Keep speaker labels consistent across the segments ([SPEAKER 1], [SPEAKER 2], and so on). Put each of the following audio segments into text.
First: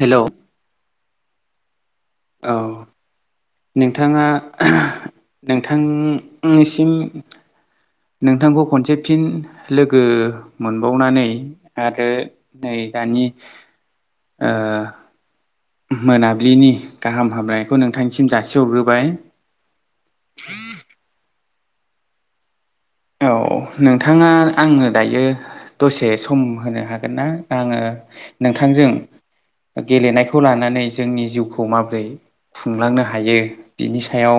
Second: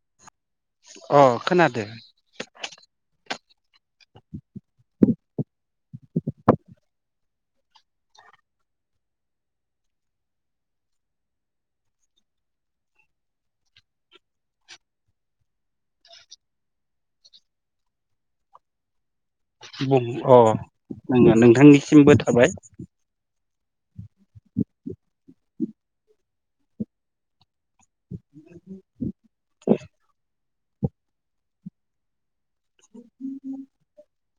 [SPEAKER 1] हेल'
[SPEAKER 2] खोनादों?
[SPEAKER 1] औ। नोंथाङा [unintelligible] नोंथांनिसिम नोंथांखौ खनसे फिन लोगो मोनबावनानै आरो नै दानि ओ मोनाबिलिनि गाहाम हामलायनयखौ नोंथांनिसिम जासिहरग्रोबाय।
[SPEAKER 2] बुं अ नङा नोंथांनिसिमबो थाबाय।
[SPEAKER 1] औ नोंथाङा आंनो दायो दसे सम होनो हागोन ना? आङो नोंथांजों गेलेनायखौ लानानै जोंनि जिउखौ माबरै खुंलांनो हायो बिनि सायाव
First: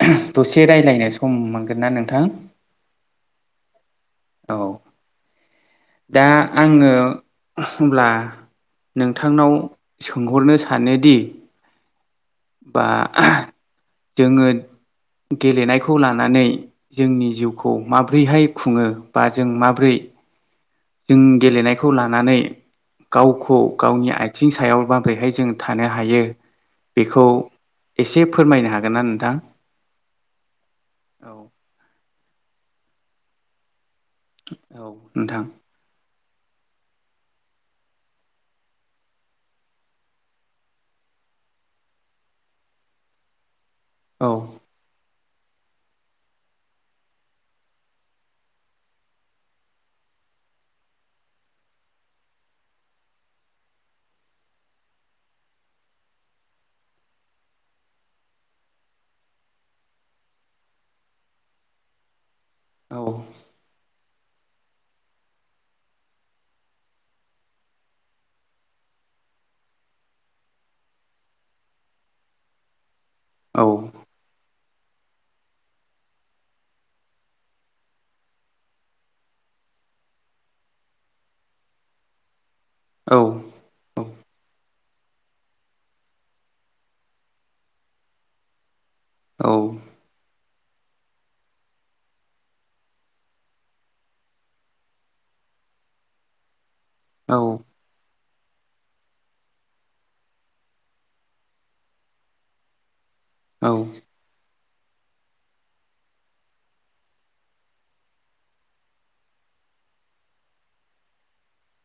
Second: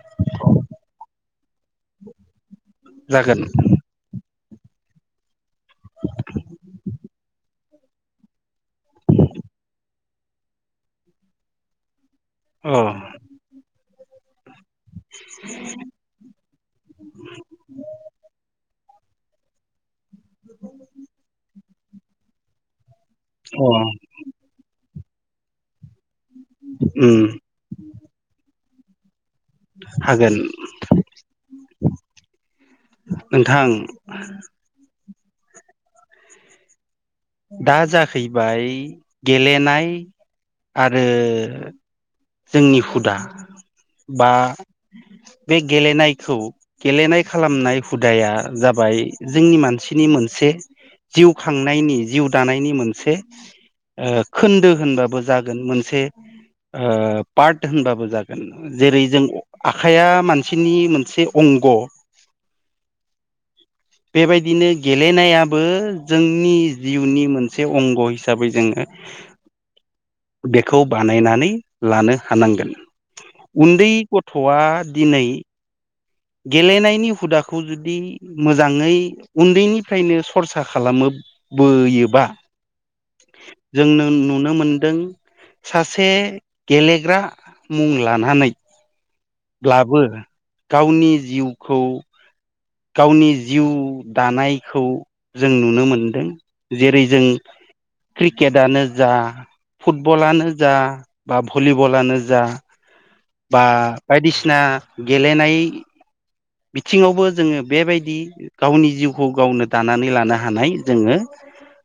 [SPEAKER 1] [unintelligible] दसे रायलायनो सम मोनगोन ना नोंथां?
[SPEAKER 2] जागोन।
[SPEAKER 1] औ दा आङो होनब्ला नोंथांनाव सोंहरनो सानोदि
[SPEAKER 2] अ
[SPEAKER 1] बा [unintelligible] जोङो गेलेनायखौ लानानै जोंनि जिउखौ माबोरैहाय खुङो बा जों माबोरै जों गेलेनायखौ लानानै गावखौ
[SPEAKER 2] अ
[SPEAKER 1] गावनि आथिं सायाव माब्रैहाय जों था थानो हायो
[SPEAKER 2] उम
[SPEAKER 1] बेखौ इसे फोरमायनो हागोन ना नोंथां?
[SPEAKER 2] हागोन
[SPEAKER 1] औ
[SPEAKER 2] [unintelligible] नोंथां
[SPEAKER 1] औ नोंथां।
[SPEAKER 2] दा जाहैबाय गेलेनाय आरो जोंनि हुदा
[SPEAKER 1] औ
[SPEAKER 2] बा बे गेलेनायखौ गेलेनाय खालामनाय हुदाया जाबाय जोंनि मानसिनि मोनसे जिउ खांनायनि जिउ दानायनि मोनसे ओ खोन्दो ओ होनबाबो जागोन मोनसे ओ पार्ट होनबाबो जागोन जेरै जों आखाइया मानसिनि मोनसे अं ग
[SPEAKER 1] औ
[SPEAKER 2] बेबायदिनो गेलेनायाबो जोंनि जिउनि मोनसे अंग हिसाबै जोङो बेखौ बानायनानै लानो हानांगोन। उन्दै गथ'आ दिनै गेलेनायनि हुदाखौ जुदि मोजाङै उन्दैनिफ्रायनो सरसा खालामो बोयोबा
[SPEAKER 1] औ
[SPEAKER 2] जोंनो नु नुनो मोनदों सासे गेलेग्रा मुं लानानै ब्लाबो गावनि जिउखौ गावनि जिउ दानायखौ जों नुनो मोनदों। जेरै जों क्रिकेटनो जा फुटबलानो जा बा भलिबलानो जा बा बायदिसिना गेलेनाय बिथिङावबो जोङो बेबायदि गावनि जिउखौ गावनो दानानै लानो हानाय जोङो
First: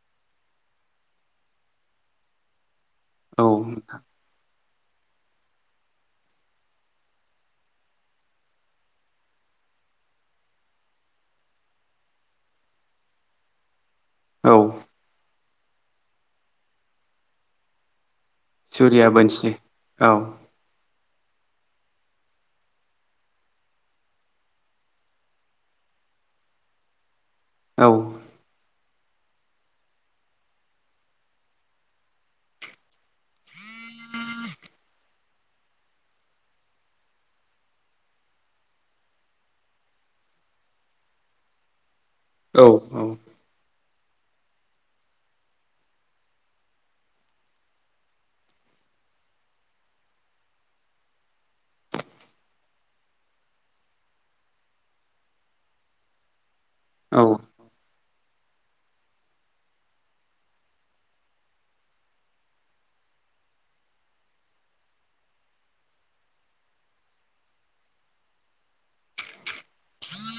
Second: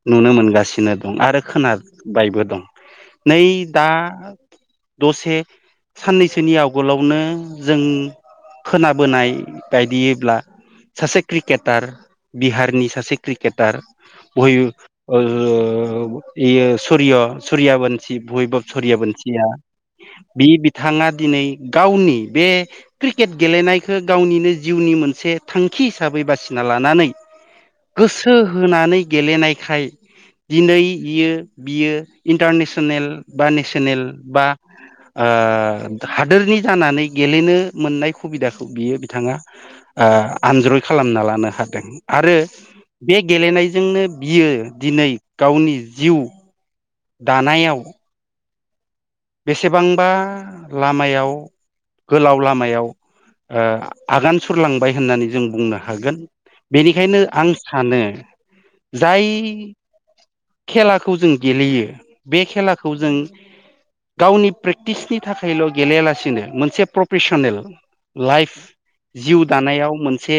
[SPEAKER 2] नुनो मोनगासिनो दं आरो खोनाबायबो दं नै
[SPEAKER 1] औ
[SPEAKER 2] दा दसे साननैसोनि आवगोलावनो जों खोनाबोनाय बायदिब्ला सासे क्रिकेटार बिहारनि सासे क्रिकेटार
[SPEAKER 1] औ
[SPEAKER 2] बय
[SPEAKER 1] औ
[SPEAKER 2] ओ इयो सुरिय सुरिया बन सि भैबब सरिया
[SPEAKER 1] सुरिया
[SPEAKER 2] बनसिया
[SPEAKER 1] बोनसि औ
[SPEAKER 2] बि बिथाङा दिनै गावनि बे क्रिकेट गेलेनायखो गावनिनो जिउनि मोनसे थांखि हिसाबै बासिना लानानै
[SPEAKER 1] औ
[SPEAKER 2] गोसो होनानै गेलेनायखाय दिनै इयो बियो इन्टारनेसनेल बा नेसनेल बा ओ हादोरनि जानानै गेलेनो मोननाय खुबिदाखौ बियो बिथाङा ओ आनज्रय खालामना लानो हादों। आरो
[SPEAKER 1] औ औ
[SPEAKER 2] बे गेलेनायजोंनो बियो दिनै गावनि जिउ दानायाव बेसेबांबा लामायाव गोलाव लामायाव आगान सुरलांबाय होननानै जों बुंनो हागोन।
[SPEAKER 1] औ
[SPEAKER 2] बेनिखायनो आं सानो जाय खेलाखौ जों गेलेयो बे खेलाखौ जों गावनि प्रेक्टिसनि थाखायल' गेलेयालासिनो मोनसे प्रफेसनेल लाइफ जिउ दानायाव मोनसे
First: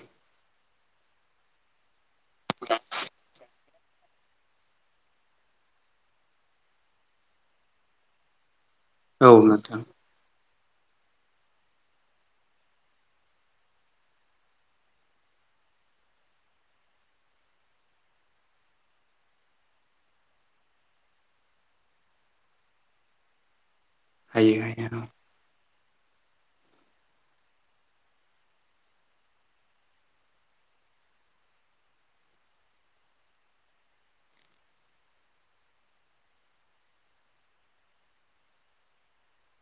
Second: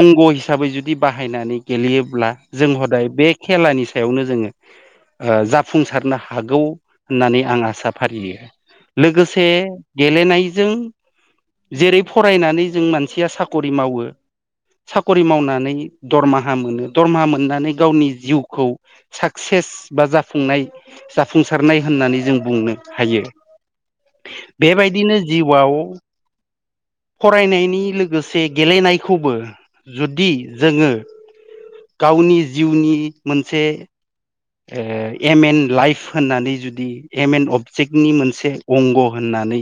[SPEAKER 2] अंग' हिसाबै जुदि बाहायनानै गेलेयोब्ला जों हदाय बे खेलानि सायावनो जोङो ओ जाफुंसारनो हागौ होननानै आं आसा फारियो
[SPEAKER 1] औ
[SPEAKER 2] लोगोसे
[SPEAKER 1] नोंथां
[SPEAKER 2] गेलेनायजों जेरै फरायनानै जों मानसिया साख'रि मावो साखरि मावनानै दरमाहा मोनो दरमाहा मोननानै गावनि जिउखौ साक्से सेस बा जाफुंनाय जाफुंसारनाय होननानै जों बुंनो हायो।
[SPEAKER 1] हायो हायो
[SPEAKER 2] बेबायदिनो जिउआव फरायनायनि लोगोसे गेलेनायखौबो जुदि जोङो गावनि जिउनि मोनसे ओ एम एन लाइफ होननानै जुदि एम एन अबजेक्टनि मोनसे अंग' होनना नै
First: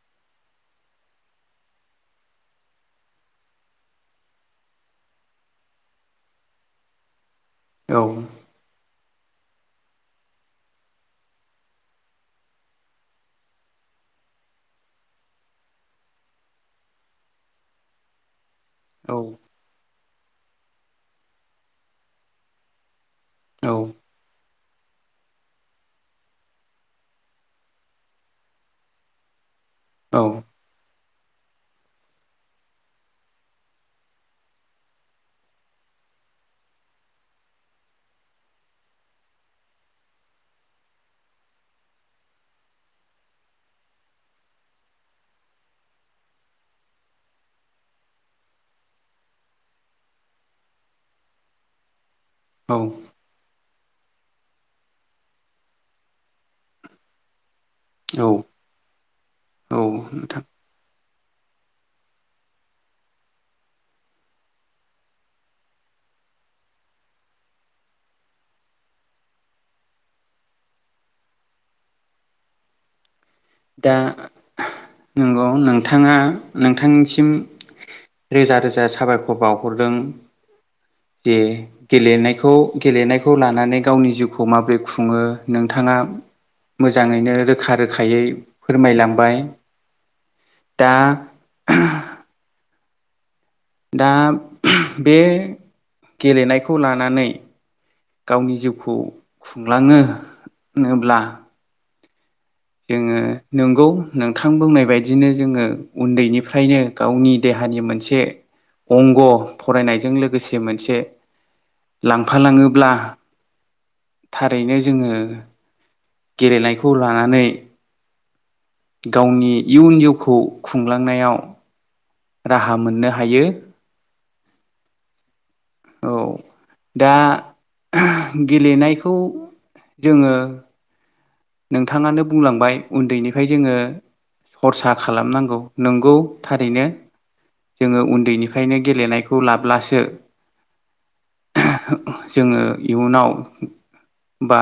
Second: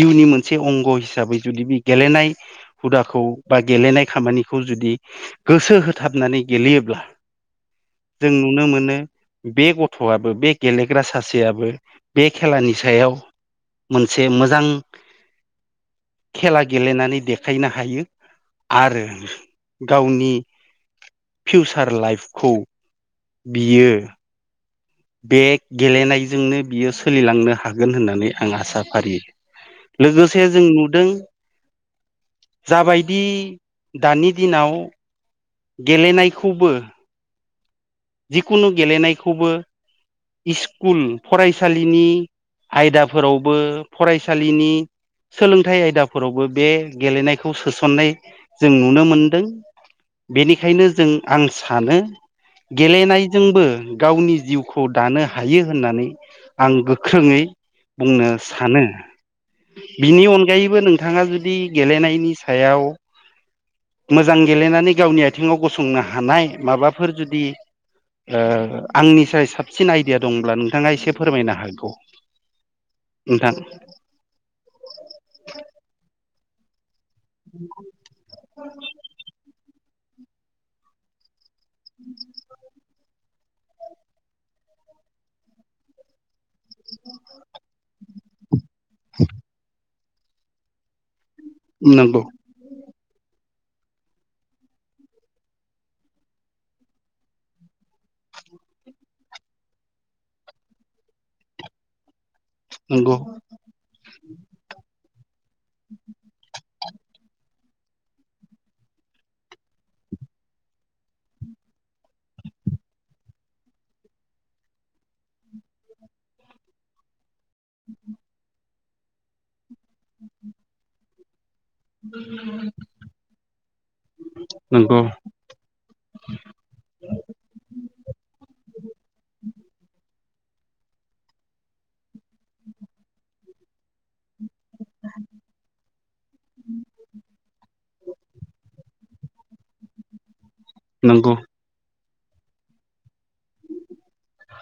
[SPEAKER 2] जिउनि मोनसे अंग हिसाबै जुदि बे गेलेनाय हुदाखौ बा गेलेनाय खामानिखौ जुदि गोसो होथाबनानै गेलेयोब्ला
[SPEAKER 1] औ
[SPEAKER 2] जों नुनो मोनो बे गथ'आबो बे गेलेग्रा सासेयाबबो बे खेलानि सायाव मोनसे मोजां खेला गेलेनानै देखायनो हायो। आरो
[SPEAKER 1] औ
[SPEAKER 2] गावनि फिउसार लाइफखौ बियो बे गेलेनायजोंनो बियो सोलिलांनो हागोन होननानै आं आसा फारियो।
[SPEAKER 1] औ
[SPEAKER 2] लोगोसे जों नुदों जाबायदि दानि दिनाव गेलेनायखौबो जिकुनु गेलेनायखौबो इस्कुल फरायसालिनि आयदाफोरावबो फरायसालिनि सोलोंथाइ आयदाफोरावबो बे गेलेनायखौ सोसननाय जों नुनो मोनदों। बेनिखायनो जों आं सानो गेलेनायजोंबो गावनि जिउखौ दानो हायो होननानै आं गोख्रोङै
[SPEAKER 1] औ
[SPEAKER 2] बुंनो सानो बिनि
[SPEAKER 1] नोंथां
[SPEAKER 2] अनगायैबो नोंथाङा जु दि गेलेनायनि सायाव मोजां गेलेनानै गावनि आथिङाव गसंनो हानाय माबाफोर जुदि ओ आंनिसाय साबसिन आइडिया दंब्ला नोंथाङा एसे फोरमायनो हागौ। नोंथां
[SPEAKER 1] दा आह नंगौ नोंथाङा नोंथांनि सिम रोजा, रोजा साबायखर बावहरदों जे गेलेनायखौ-गेलेनायखौ लानानै गावनि जिउखौ माबोरै खुङो नोंथाङा मोजाङैनो रोखा रोखायै फोरमायलांबाय दा
[SPEAKER 2] नोंगौ
[SPEAKER 1] दा बे गेलेनायखौ लानानै गावनि जिउखौ खुंलाङो होनोब्ला
[SPEAKER 2] नंगौ
[SPEAKER 1] जोङो नोंगौ नोंथां बुंनाय बायदि नो जोङो उन्दैनिफ्रायनो गावनि देहानि मोनसे अंग' फरायनायजों लोगोसे मोनसे लांफालाङोब्ला थारैनो जोङो गेलेनायखौ लानानै
[SPEAKER 2] उ
[SPEAKER 1] गावनि इयुन इउखौ खुंलांनायाव राहा मोननो हायो।
[SPEAKER 2] नोंगौ
[SPEAKER 1] औ दा गेलेनायखौ जोङो [unintelligible] नोंथांङानो बुंलांबाय उन्दैनिफ्राय जोङो खरसा खालामनांगौ नोंगौ थारैनो। जोङो उन्दैनिफ्रायनो गेलेनायखौ लाब्लासो
[SPEAKER 2] नंगौ
[SPEAKER 1] जोङो इयुनाव बा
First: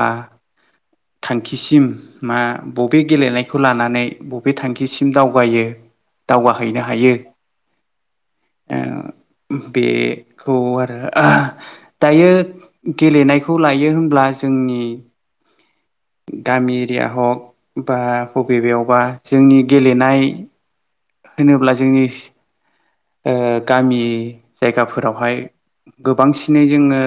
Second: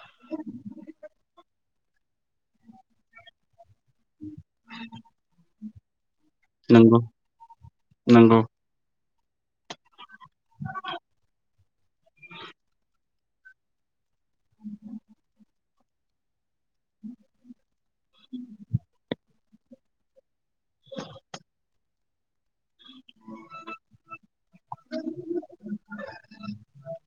[SPEAKER 1] थांखिसिम मा बबे गेलेनायखौ लानानै बबे थांखिसिम दावगायो दावगाहैनो
[SPEAKER 2] नंगौ
[SPEAKER 1] हायो
[SPEAKER 2] नंगौ
[SPEAKER 1] ओ बे खौ आरो ओह दायो गेलेनायखौ लायो होनब्ला जोंनि गामि एरिया हक बा बबे बेयावबा जोंनि गेलेनाय होनोब्ला जोंनि ओ गामि जायगाफोरावहाय गोबांसिनै जोङो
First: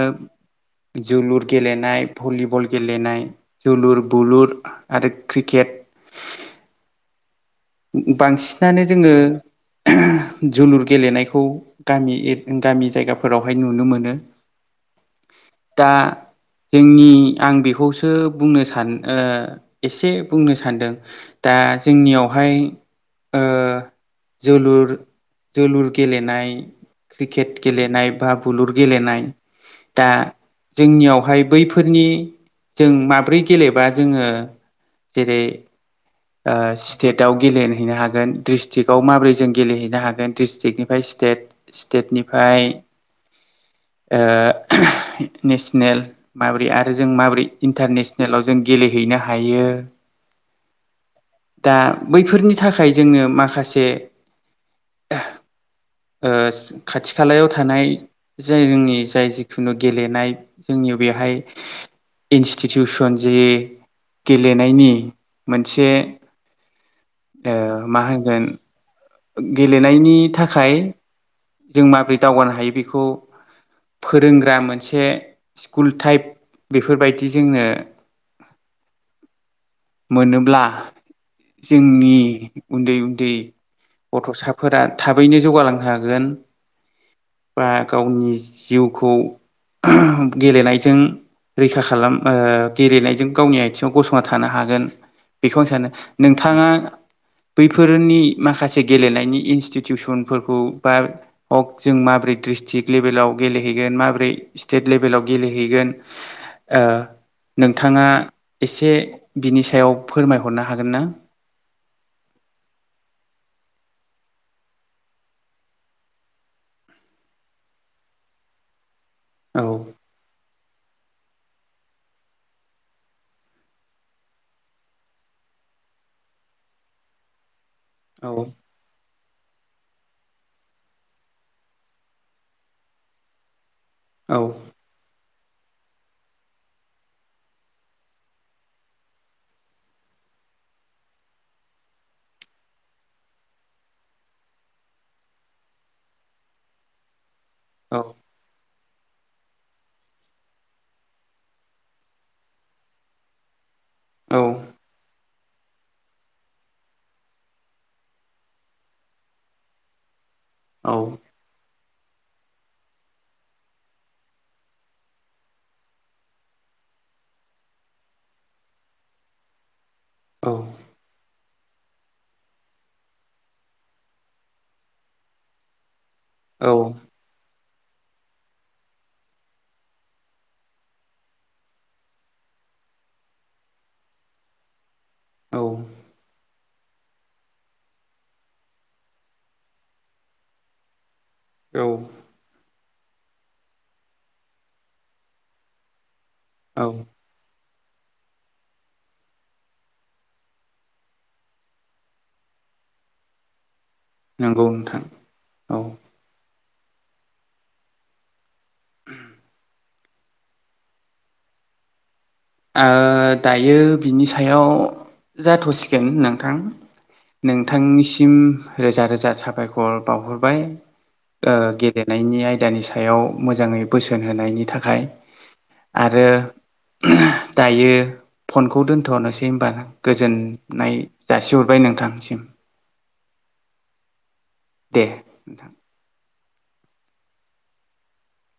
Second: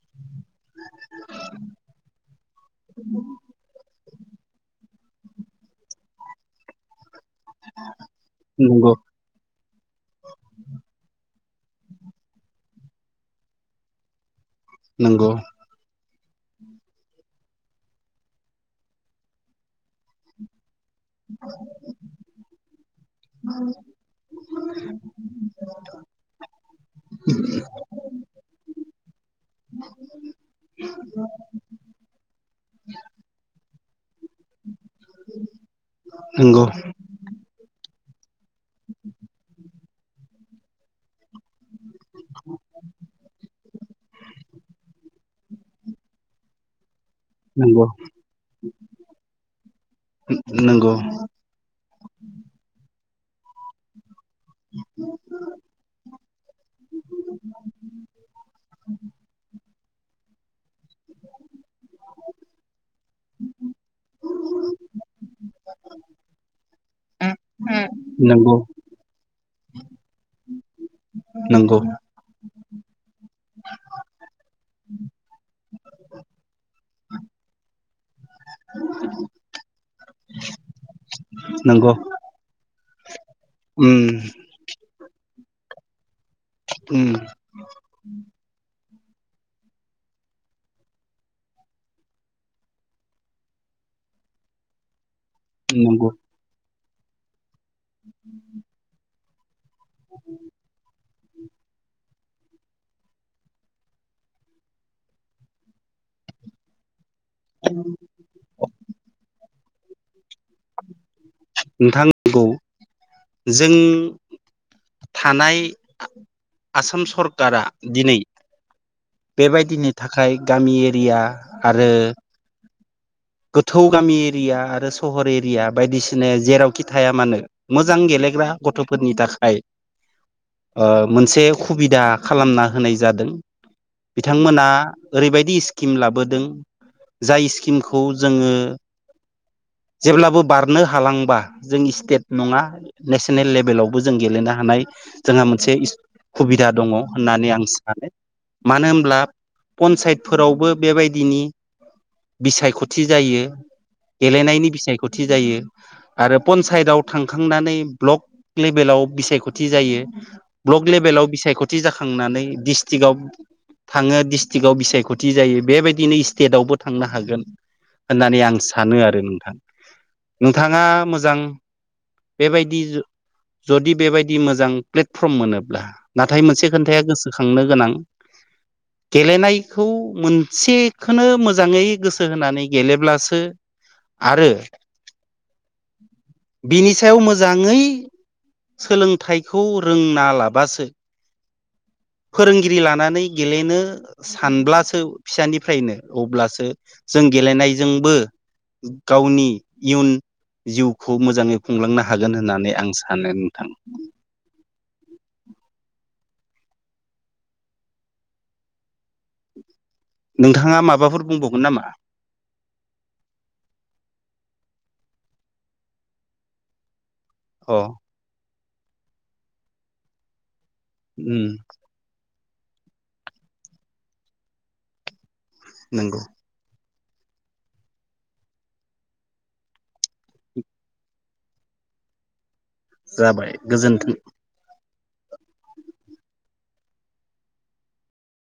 [SPEAKER 1] जोलुर गेलेनाय भलिबल गेलेनाय जोलुर बुलुर ' आरो क्रिकेट बांसिनानो
[SPEAKER 2] नंगौ
[SPEAKER 1] जोङो ओह जोलुर गेलेनायखौ गामि इद गामि जायगाफोरावहाय नुनो मोनो।
[SPEAKER 2] नोंगौ
[SPEAKER 1] दा जोंनि आं बेखौसो बुंनो सान ओ एसे बुंनो सान्दों दा जोंनियावहाय ओ जोलुर जोलुर गेलेनाय क्रिकेट गेलेनाय बा बुलुर गेलेनाय दा जोंनियावहाय बैफोरनि जों माब्रै गेलेबा जोङो जेरै ओ
[SPEAKER 2] नंगौ
[SPEAKER 1] स्टेटआव गेलेहैनो हागोन। डिस्ट्रिक्टआव माबोरै जों गेलेहैनो हागोन डिस्ट्रिक्टनिफ्राय स्टेट स्टेटनिफ्राय ओ नेसनेल माब्रै आ रो, जों माबोरै
[SPEAKER 2] नंगौ
[SPEAKER 1] इन्टारनेसनेलाव जों गेलेहैनो हायो।
[SPEAKER 2] नंगौ
[SPEAKER 1] दा बैफोरनि थाखाय जोङो माखासे ओस खाथि खालायाव थानाय जों जोंनि जाय जिखुनु गेलेनाय जोंनियाव बेहाय इन्सटिटिउसन जे गेलेनायनि मोनसे ओ मा होनगोन
[SPEAKER 2] नंगौ
[SPEAKER 1] गेलेनायनि थाखाय
[SPEAKER 2] नंगौ
[SPEAKER 1] जों माबोरै दावगानो हायो बेखौ फोरोंग्रा मोनसे स्कुल टाइप बेफोरबायदि जोंनो
[SPEAKER 2] [inaudible]
[SPEAKER 1] मोनोब्ला
[SPEAKER 2] नंगौ
[SPEAKER 1] जोंनि उन्दै उन्दै
[SPEAKER 2] उम
[SPEAKER 1] गथ'साफोरा थाबैनो जौगालांनो हागोन
[SPEAKER 2] उम
[SPEAKER 1] बा गावनि जिउ खौ गेलेनायजों रैखा खालाम ओ गेलेनायजों गावनि आथिङाव गसंना थानो हागोन। बेखौ आं सानो
[SPEAKER 2] नंगौ
[SPEAKER 1] नोंथाङा बैफोरनि माखासे गेलेनायनि इनस्टिटिउसनफोरखौ बा हक जों माबोरै ड्रिस्ट्रिकट लेभेलाव गेलेहैगोन माबोरै स्टेट लेभेलाव गेलेहैगोन नोंथाङा एसे बिनि सायाव फोरमायहरनो हागोन ना?
[SPEAKER 2] नोंथां नंगौ जों थानाय आसाम सरकारा दिनै
[SPEAKER 1] औ
[SPEAKER 2] बेबायदिनि थाखाय गामि एरिया आरो गोथौ गामि एरिया आरो सहर एरिया बायदिसिना जेरावखि थाया मानो मोजां
[SPEAKER 1] औ
[SPEAKER 2] गेलेग्रा गथ'फोरनि था खाय ओ मोनसे खुबिदा खालामना होनाय जादों।
[SPEAKER 1] औ
[SPEAKER 2] बिथांमोना ओरैबायदि स्किम लाबोदों जाय स्किम खौ जोङो
[SPEAKER 1] [inaudible]
[SPEAKER 2] जेब्लाबो बारनो हालांबा जों स्टेट नङा नेसनेल लेभेलावबो जों गेलेनो हानाय जोंहा मोनसे खुबिदा दङ होननानै आं
[SPEAKER 1] औ
[SPEAKER 2] सानो। मानो होनब्ला पन्सायतफोरावबो बेबायदिनि बिसायख' थि जायो
[SPEAKER 1] औ
[SPEAKER 2] गेलेनायनि बिसायखथि थि जायो आरो पन्सायताव थांखांनानै ब्लक लेभेलाव बिसायख'थि जायो। ब्लक
[SPEAKER 1] औ
[SPEAKER 2] लेभेलाव बिसायख'थि जाखांनानै डिस्ट्रिक्टआव थाङो डिस्ट्रिक्टआव बिसायख'थि जायो बेबायदिनो स्टेटआवबो थांनो हागोन। होननानै आं सानो आरो नोंथां।
[SPEAKER 1] औ
[SPEAKER 2] नोंथाङा मोजां बेबायदि जु जुदि बेबायदि मोजां प्लेटफर्म मोनोब्ला नाथाय मोनसे खोन्थाया गोसोखां खांनो गोनां गेलेनायखौ मोनसेखोनो मोजाङै गोस सो होनानै गेलेब्लासो आरो
[SPEAKER 1] औ
[SPEAKER 2] बिनि सायाव मोजाङै सोलोंथाइखौ रोंना लाबासो
[SPEAKER 1] औ
[SPEAKER 2] फोरोंगिरि लानानै गेलेनो सानब्लासो फिसानिफ्रायनो अब्लासो
[SPEAKER 1] औ
[SPEAKER 2] जों गेलेनायजोंबो गावनि इयुन जिउखौ मोजाङै खुंलांनो हागोन होननानै आं सानो नोंथां।
[SPEAKER 1] नंगौ नोथां औ।
[SPEAKER 2] नोंथाङा माबाफोर बुंबावगोन नामा?
[SPEAKER 1] दायो बिनि सायाव जाथ'सिगोन नोंथां।
[SPEAKER 2] अ
[SPEAKER 1] नोंथांनिसिम रोजा रोजा साबायखर बावहरबाय।
[SPEAKER 2] उम
[SPEAKER 1] ओ गेलेनायनि आयदानि सायाव मोजाङै बोसोन होनायनि थाखाय।
[SPEAKER 2] नंगौ
[SPEAKER 1] आरो दायो फनखौ दोन्थ'रनोसै हबा गोजोननाय जासिहरबाय नोंथांसिम।
[SPEAKER 2] जाबाय गोजोन्थों।
[SPEAKER 1] दे नोंथां।